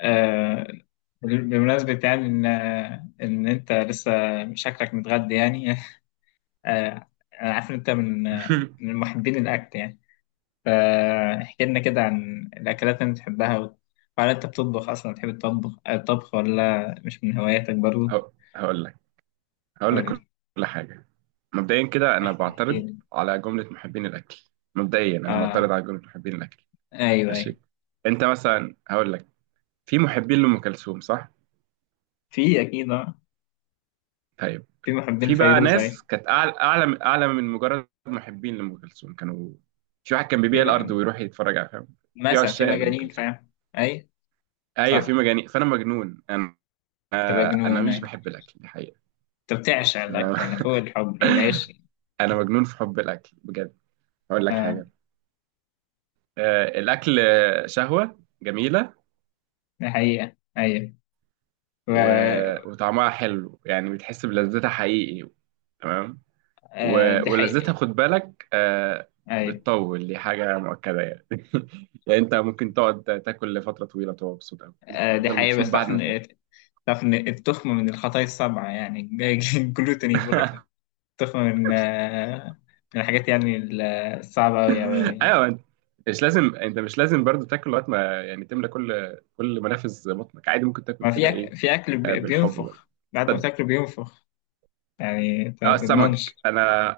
آه، بمناسبة يعني إن أنت لسه شكلك متغدى يعني. آه، أنا عارف إن أنت من محبين الأكل يعني. فاحكي لنا كده عن الأكلات اللي أنت بتحبها وهل أنت بتطبخ أصلا؟ بتحب الطبخ ولا مش من هواياتك برضه هق- هقول لك هقول لك ولا؟ كل حاجة. مبدئيا كده أنا احكي بعترض لي. على جملة محبين الأكل. مبدئيا أنا معترض آه، على جملة محبين الأكل. أيوه أيوه، ماشي. أنت مثلا هقول لك، في محبين لأم كلثوم صح؟ في أكيد. طيب، في محبين في بقى الفيروز، أيوه. ناس كانت أعلى أعلى أعلى من مجرد محبين لأم كلثوم، كانوا، في واحد كان في بيبيع الأرض م- ويروح يتفرج على، فاهم؟ في مثلا في عشاق لأم مجانين، كلثوم. فاهم. أي، أيوة، في صح، مجانين، فأنا مجنون أنا. تبقى أنا جنون مش أيوة. بحب الأكل، دي حقيقة. أنت بتعشق أنا الأكل يعني، فوق الحب والعيش. أنا مجنون في حب الأكل بجد. هقول لك حاجة. الأكل، شهوة جميلة. دي حقيقة أيوة. و... و- وطعمها حلو، يعني بتحس بلذتها حقيقي. تمام. آه دي و- ولذتها حقيقة خد بالك، أيوة. بتطول، دي حاجة مؤكدة يعني. يعني أنت ممكن تقعد تاكل لفترة طويلة وتبقى مبسوط أوي، ممكن آه دي تفضل حقيقة. مبسوط بس بعد تعرف ما تاكل. إن تعرف إن التخمة من الخطايا السبعة يعني. الجلوتين بيقول لك، التخمة من الحاجات يعني الصعبة أوي أوي أوي يعني. أيوه. أنت مش لازم برضو تاكل لغاية ما، يعني تملى كل منافذ بطنك، عادي ممكن تاكل ما في كده أك... إيه. في أكل بالحب برضه، بينفخ، بعد ما تصدق. تاكله بينفخ. يعني أنت ما اه، تضمنش. السمك، انا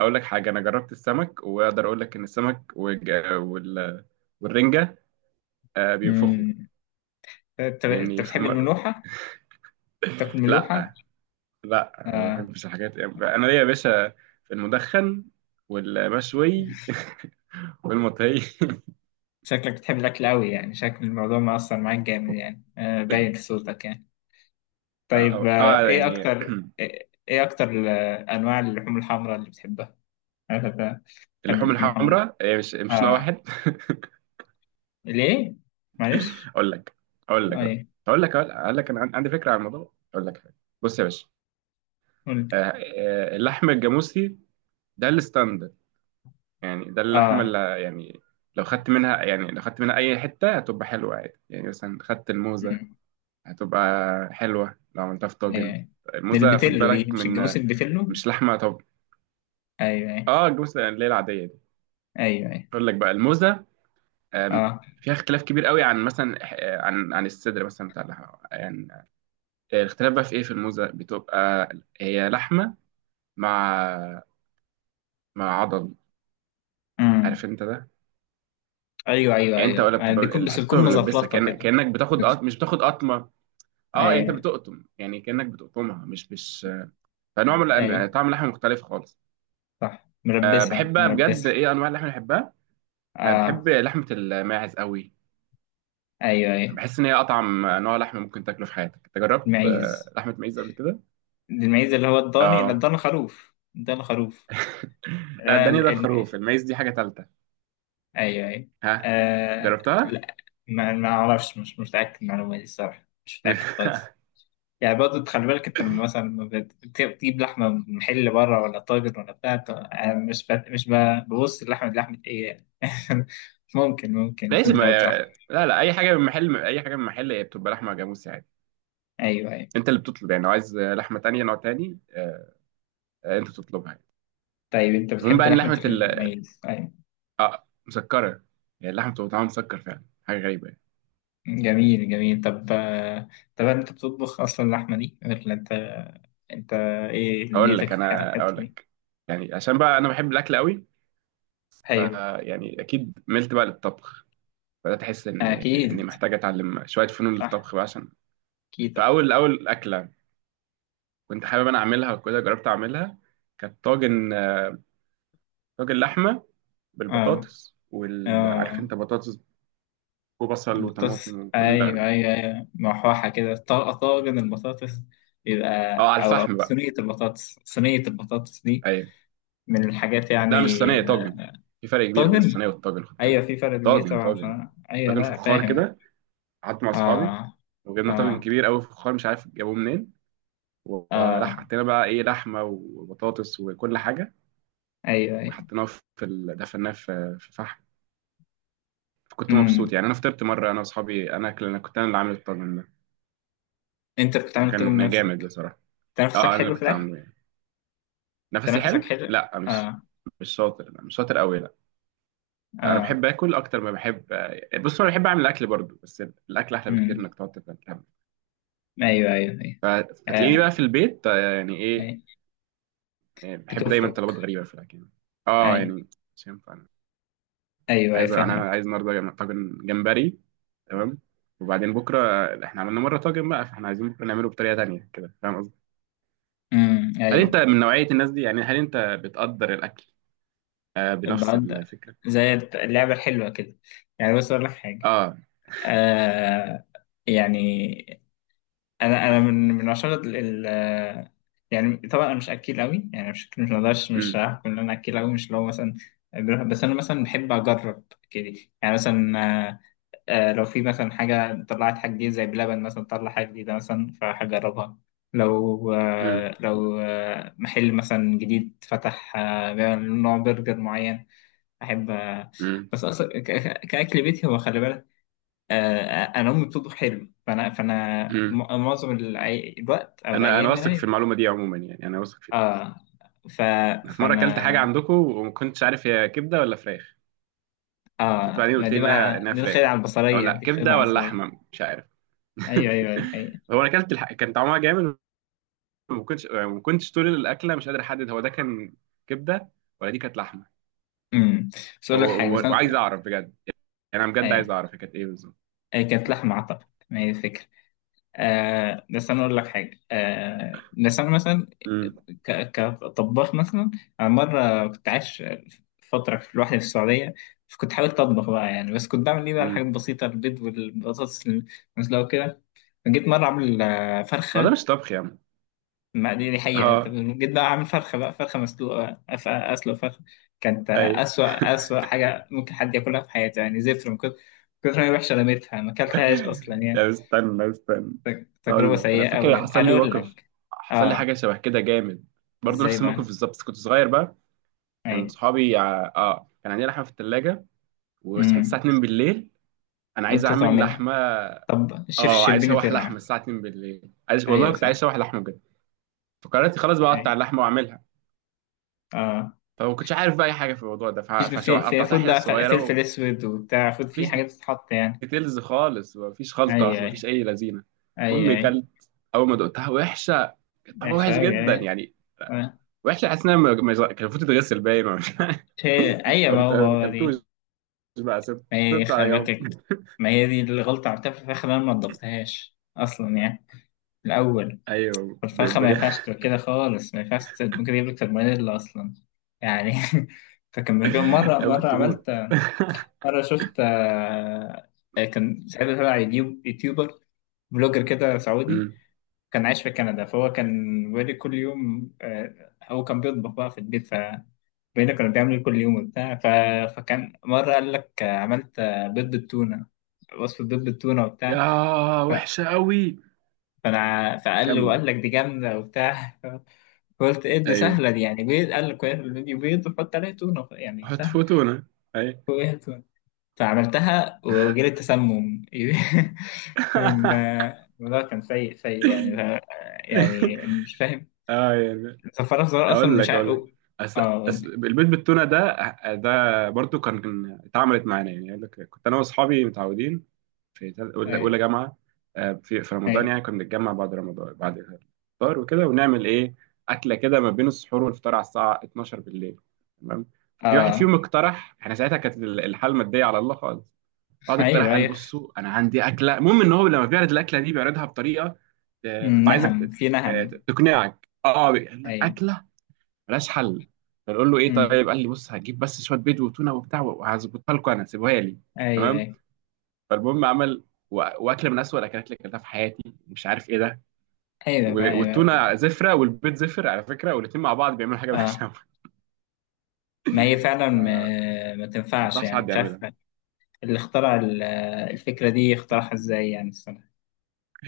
اقول لك حاجه، انا جربت السمك واقدر اقول لك ان السمك والج... وال... والرنجه آه بينفخوا. أمم. أنت لاني في بتحب مره، الملوحة؟ تاكل ملوحة؟ لا لا، ما آه. بحبش الحاجات، انا ليا يا باشا في المدخن والمشوي والمطهي. شكلك بتحب الأكل أوي يعني، شكل الموضوع مأثر معاك جامد يعني، آه باين في صوتك يعني. طيب، اه، ايه يعني اكتر ايه إيه اكتر انواع اللحوم الحمراء اللي بتحبها؟ انا بحب، بحب اللحوم اللحوم الحمراء. الحمراء هي مش نوع اه، واحد. ليه؟ معلش. اقول لك اقول لك اه، اقول لك ايه؟ اقول لك اقول لك انا عن- عندي فكره عن الموضوع. اقول لك حاجه، بص يا باشا. قلت. آه، اللحم الجاموسي، ده الستاندرد، يعني ده اللحمة اه. اللي، يعني لو خدت منها، يعني لو خدت منها أي حتة هتبقى حلوة عادي. يعني مثلا خدت الموزة، أمم. هتبقى حلوة لو عملتها في طاجن. ايه؟ الموزة خد البتلو دي بالك مش من، الجاموس، البتلو. مش لحمة طب. ايوه ايوه. اه الجوزة اللي هي العادية دي. ايوه ايوه. أقول لك بقى الموزة، آم، اه. فيها اختلاف كبير قوي عن مثلا، عن الصدر مثلا بتاع اللحمة يعني. الاختلاف بقى في ايه، في الموزة بتبقى هي لحمة، مع، مع عضل، امم. عارف انت ده. ايوه ايوه يعني انت، ايوه، ولا يعني بتبقى بيكون، بس الحته بتكون بتبقى ملبسه، مزفلطه كأن... كده. كانك بتاخد قط...، بت- مش بتاخد قطمه. اه يعني انت ايوه. بتقطم، يعني كانك بتقطمها مش. فنوع من ايوه، الأن-، طعم اللحمه مختلف خالص. صح، أه بحب بقى بجد، مربسه. ايه انواع اللحمه اللي بحبها. أه اه. بحب لحمه الماعز قوي. ايوه ايوه. بحس ان هي اطعم نوع لحمه ممكن تاكله في حياتك. انت جربت المعيز، لحمه ماعز قبل كده؟ المعيز اللي هو الضاني، لا اه. الضان خروف، الضان خروف. لا آه، الدنيا ده الم... خروف، الماعز دي حاجه ثالثه. ايوه ايوه. ها، آه... جربتها؟ لا. ما اعرفش، مش متاكد من المعلومه دي الصراحه، مش متاكد خالص. يعني برضه خلي بالك انت، لما مثلا، لما بتجيب لحمه من محل بره، ولا طاجن ولا بتاع، أنا مش ببص اللحمه دي لحمه ايه يعني. ممكن، ممكن ماشي، يكون ما، جربت لحمه. لا لا، اي حاجه من محل، اي حاجه من محل هي بتبقى لحمه جاموسي عادي. ايوه ايوه. انت اللي بتطلب يعني، لو عايز لحمه تانية نوع تاني، انت تطلبها يعني. طيب انت المهم بتحب بقى ان لحمه لحمه، الميز، ايوه. اه، مسكره، يعني اللحمه بتبقى طعمها مسكر فعلا، حاجه غريبه يعني. جميل جميل. طب طب هل انت بتطبخ اصلا اللحمه دي ولا انت؟ انت، ايه اقول نيتك لك في انا الحته اقول دي؟ لك يعني عشان بقى انا بحب الاكل قوي. ف، ايوه، يعني اكيد ملت بقى للطبخ، بدات احس ان اني اكيد، محتاج اتعلم شويه فنون صح، للطبخ بقى عشان. كده. فاول اكله كنت حابب انا اعملها وكده، جربت اعملها. كانت طاجن، طاجن لحمه اه بالبطاطس وال، عارف اه. انت بطاطس وبصل البطاطس وطماطم وكل. ايوه ايوه ايوه، محوحة كده، طاجن البطاطس يبقى. اه على او، أو الفحم بقى. صينية البطاطس، صينية البطاطس دي أيوة. من الحاجات يعني. لا مش صينيه، طاجن. في فرق كبير بين طاجن. الصينيه والطاجن خد ايوه في بالك، فرق كبير طاجن، طبعا. طاجن ايوه، طاجن لا فخار فاهم. كده. قعدت مع اصحابي اه وجبنا طاجن اه كبير قوي فخار، مش عارف جابوه منين. وراح اه. حطينا بقى ايه، لحمه وبطاطس وكل حاجه، ايوه ايوه. وحطيناه في ال...، دفناه في فحم. كنت امم. مبسوط يعني، انا فطرت مره انا واصحابي، انا اكل، انا كنت انا اللي عامل الطاجن ده، انت بتتعمل طاجن فكان جامد بنفسك؟ بصراحه. اه تنفسك انا اللي حلو في كنت الاكل. عامله يعني. نفسي تنفسك حلو، حلو. لا مش، اه مش شاطر، لا مش شاطر قوي لا. انا اه. بحب اكل اكتر ما بحب، بص انا بحب اعمل الاكل برضو، بس الاكل احلى بكتير امم، انك تقعد تتعب. ايوه ايوه ايوه. ف-، آه. فتلاقيني بقى في البيت يعني ايه. أيوة. بحب دايما بتفرق. طلبات غريبه في الاكل. اه ايوه يعني، مش ينفع، انا ايوه ايوه، عايز، انا فاهمك. عايز النهارده جم-، طاجن جمبري. تمام. وبعدين بكره، احنا عملنا مره طاجن بقى، فاحنا عايزين بكره نعمله بطريقه تانية كده، فاهم قصدي؟ هل ايوه. انت من نوعيه الناس دي، يعني هل انت بتقدر الاكل بنفس بعد، الفكره؟ زي اللعبه الحلوه كده. يعني بص اقول لك حاجه. اه، آه. يعني انا، انا من، من عشرة يعني طبعا انا مش اكيل قوي يعني، مش مقدرش، مش امم هحكم ان انا اكيل قوي، مش لو مثلا. بس انا مثلا بحب اجرب كده. يعني مثلا، آه لو في مثلا حاجة طلعت، حاجة جديدة زي بلبن مثلا طلع حاجة جديدة مثلا، فهجربها. لو امم آه، لو آه محل مثلا جديد فتح، آه بيعمل نوع برجر معين، أحب آه. امم بس أصلا كأكل بيتي، هو خلي بالك آه، أنا أمي بتطبخ حلو، فأنا امم معظم الوقت أو انا الأيام واثق في يعني. المعلومه دي عموما، يعني انا واثق. آه ف في مره اكلت فأنا حاجه عندكم وما كنتش عارف هي كبده ولا فراخ. كنت آه بعدين ما قلت لي دي انها بقى، انها دي الخدعة فراخ، او البصرية، لا، دي كبده خدعة ولا بصرية. لحمه مش عارف. أيوه أيوه دي حقيقة. هو انا اكلت الح...، كان طعمها جامد، وما كنتش، ما كنتش طول الاكله مش قادر احدد هو ده كان كبده، ولا دي كانت لحمه. امم، بس أقول لك هو حاجة، بس هو-، وعايز أنا، اعرف بجد، يعني انا بجد عايز أيوه، اعرف هي كانت ايه بالظبط. كانت لحمة أعتقد، ما هي الفكرة. آه بس أنا أقول لك حاجة، آه بس أنا مثلا امم كطباخ مثلا، أنا مرة كنت عايش فترة لوحدي في السعودية. فكنت حاولت أطبخ بقى يعني، بس كنت بعمل إيه بقى، امم الحاجات البسيطة، البيض والبطاطس المسلوقة وكده. جيت مرة أعمل ما ده فرخة. مش طبخ يا عم. ما دي دي حقيقة. اه جيت بقى أعمل فرخة بقى، فرخة مسلوقة، أسلق فرخة. كانت اي. أسوأ حاجة ممكن حد ياكلها في حياته يعني، زفر من كتر ما هي وحشة، رميتها، ما أكلتهاش أصلا يعني. لا استنى استنى، تجربة اقول لك، انا سيئة فاكر أوي، حصل أنا لي أقول موقف، لك. حصل لي آه، حاجه شبه كده جامد برضه، إزاي نفس بقى؟ الموقف بالظبط، بس كنت صغير بقى. كان أي. صحابي ع-، اه كان عندي لحمه في الثلاجه، وصحيت أمم. الساعه 2 بالليل. انا عايز قلت اعمل تعملها. لحمه. طب الشيف اه عايز الشربيني اشوح لحمه طلع. الساعه 2 بالليل، عايز، والله أيوه كنت عايز صح. اشوح لحمه بجد. فقررت خلاص بقى اقطع أي اللحمه واعملها. آه. فما كنتش عارف بقى اي حاجه في الموضوع ده، فيش في في فقطعتها فود حتت بقى ف- فلفل صغيره. أسود وبتاع، فود فيه ومفيش حاجات بتتحط يعني. ديتيلز خالص، مفيش خلطة، أيوه أيوه. مفيش أي لذينة. أيوه المهم أيوه، كلت، أول ما دقتها وحشة، كانت طعمها وحش وحشة أوي جدا أيوه. يعني. آه. وحشة، حاسس إنها م- م-، كان المفروض تتغسل باين، ولا مش عارف. أيوه، ما قمت هو، ما هو أكلتوش دي. بقى، سبت، ما هي دي، سبته على خلي بالك. جنب. ما هي دي الغلطة عملتها في الفراخ، اللي أنا ما نضفتهاش أصلا يعني الأول. أيوه ب- الفرخة ما ب-. ينفعش تبقى كده خالص، ما ينفعش ممكن تجيب لك سالمونيلا أصلا يعني. فكان كان مرة أيوه مرة كنت موت. عملت، مرة شفت كان ساعتها تبع يوتيوب، يوتيوبر بلوجر كده سعودي، أمم. كان عايش في كندا. فهو كان بيقول لي كل يوم، هو كان بيطبخ بقى في البيت، ف بيقول لي كنا بنعمل كل يوم وبتاع. فكان مرة قال لك عملت بيض بالتونة، وصفة بيض بالتونة وبتاع. يا، ف- وحشة أوي، فأنا فقال لي، كمل. وقال لك دي جامدة وبتاع. قلت ايه دي أيوه سهلة دي يعني، بيض، قال لك في الفيديو بيض وحط عليه تونة يعني حط سهل. فوتونة أيوه. وإيه، تونة. فعملتها وجالي تسمم. كان الموضوع كان سيء يعني. يعني مش فاهم، يعني، صفارة صغيرة أصلا اقول مش لك عارف اقول لك أس...، اه أس...، قولي. البيت بالتونه ده، ده برضو كان، كان اتعملت معانا يعني. اقول لك، كنت انا واصحابي متعودين في تل-، اولى ايوه أولى جامعه، في رمضان ايوه. يعني، كنا بنتجمع بعد رمضان بعد الفطار وكده ونعمل ايه، اكله كده ما بين السحور والفطار على الساعه 12 بالليل. تمام. ففي واحد اه. فيهم اقترح، احنا ساعتها كانت ال-، الحال الماديه على الله خالص. واحد اقترح ايوه قال ايوه. بصوا انا عندي اكله، المهم ان هو لما بيعرض الاكله دي بيعرضها بطريقه أمم، تبقى عايزك نهم ت-، في نهم. تقنعك، اه قال لك ايوه. اكله ملهاش حل. فنقول له ايه، أمم، طيب قال لي بص هتجيب بس شويه بيض وتونه وبتاع، وهظبطها لكم انا، سيبوها لي. ايوه تمام. ايوه فالمهم عمل و- واكله من اسوأ الاكلات اللي اكلتها في حياتي، مش عارف ايه ده، ايوه و- ايوه. والتونه زفره، والبيض زفر على فكره، والاثنين مع بعض بيعملوا حاجه ملهاش. اه، ما ما هي فعلا، ما تنفعش انصحش يعني، حد مش عارف. يعملها. اللي اخترع الفكرة دي اخترعها ازاي يعني؟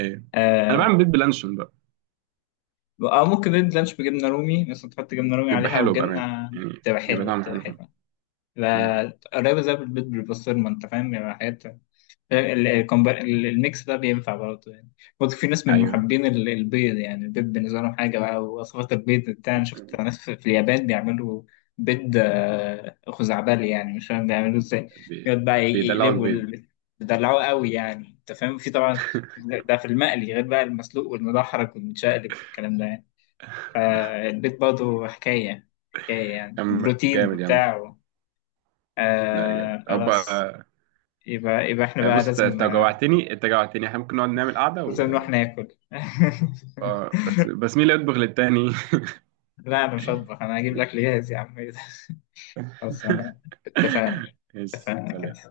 ايه، انا آه. بعمل بيض بلانشون بقى، ممكن ريد لانش بجبنه رومي مثلا، تحط جبنه رومي بيبقى عليها او حلو بامانه، جبنه. يعني بيبقى طعمه بتبقى حلو فعلا. حلوه. مم. لا قريبه زي البيض بالبسطرمه، انت فاهم يعني. حاجات الميكس ده بينفع برضه يعني. برضه في ناس من ايوه، محبين البيض، يعني البيض بالنسبة لهم حاجة بقى، ووصفات البيض بتاع. أنا شفت ناس في اليابان بيعملوا بيض خزعبلي يعني، مش فاهم بيعملوه ازاي. بي-، يقعد بقى بيدلعوا البيض. بيدلعوه قوي يعني، أنت فاهم، في طبعا ده في المقلي غير بقى المسلوق والمدحرج والمتشقلب والكلام ده يعني. فالبيض برضه حكاية حكاية يعني، أم- بروتين جامد يا عم. وبتاع. لا جامد. آه طب خلاص. يبقى احنا بقى بص انت، لازم أنت جوعتني، احنا ممكن نقعد نعمل قعده بس و...، نروح ناكل. اه بس مين اللي يطبخ للتاني. لا انا مش هطبخ، انا هجيب الاكل جاهز يا عم. إيه ده؟ خلاص انا، اتفقنا، يا اتفقنا سلام كده.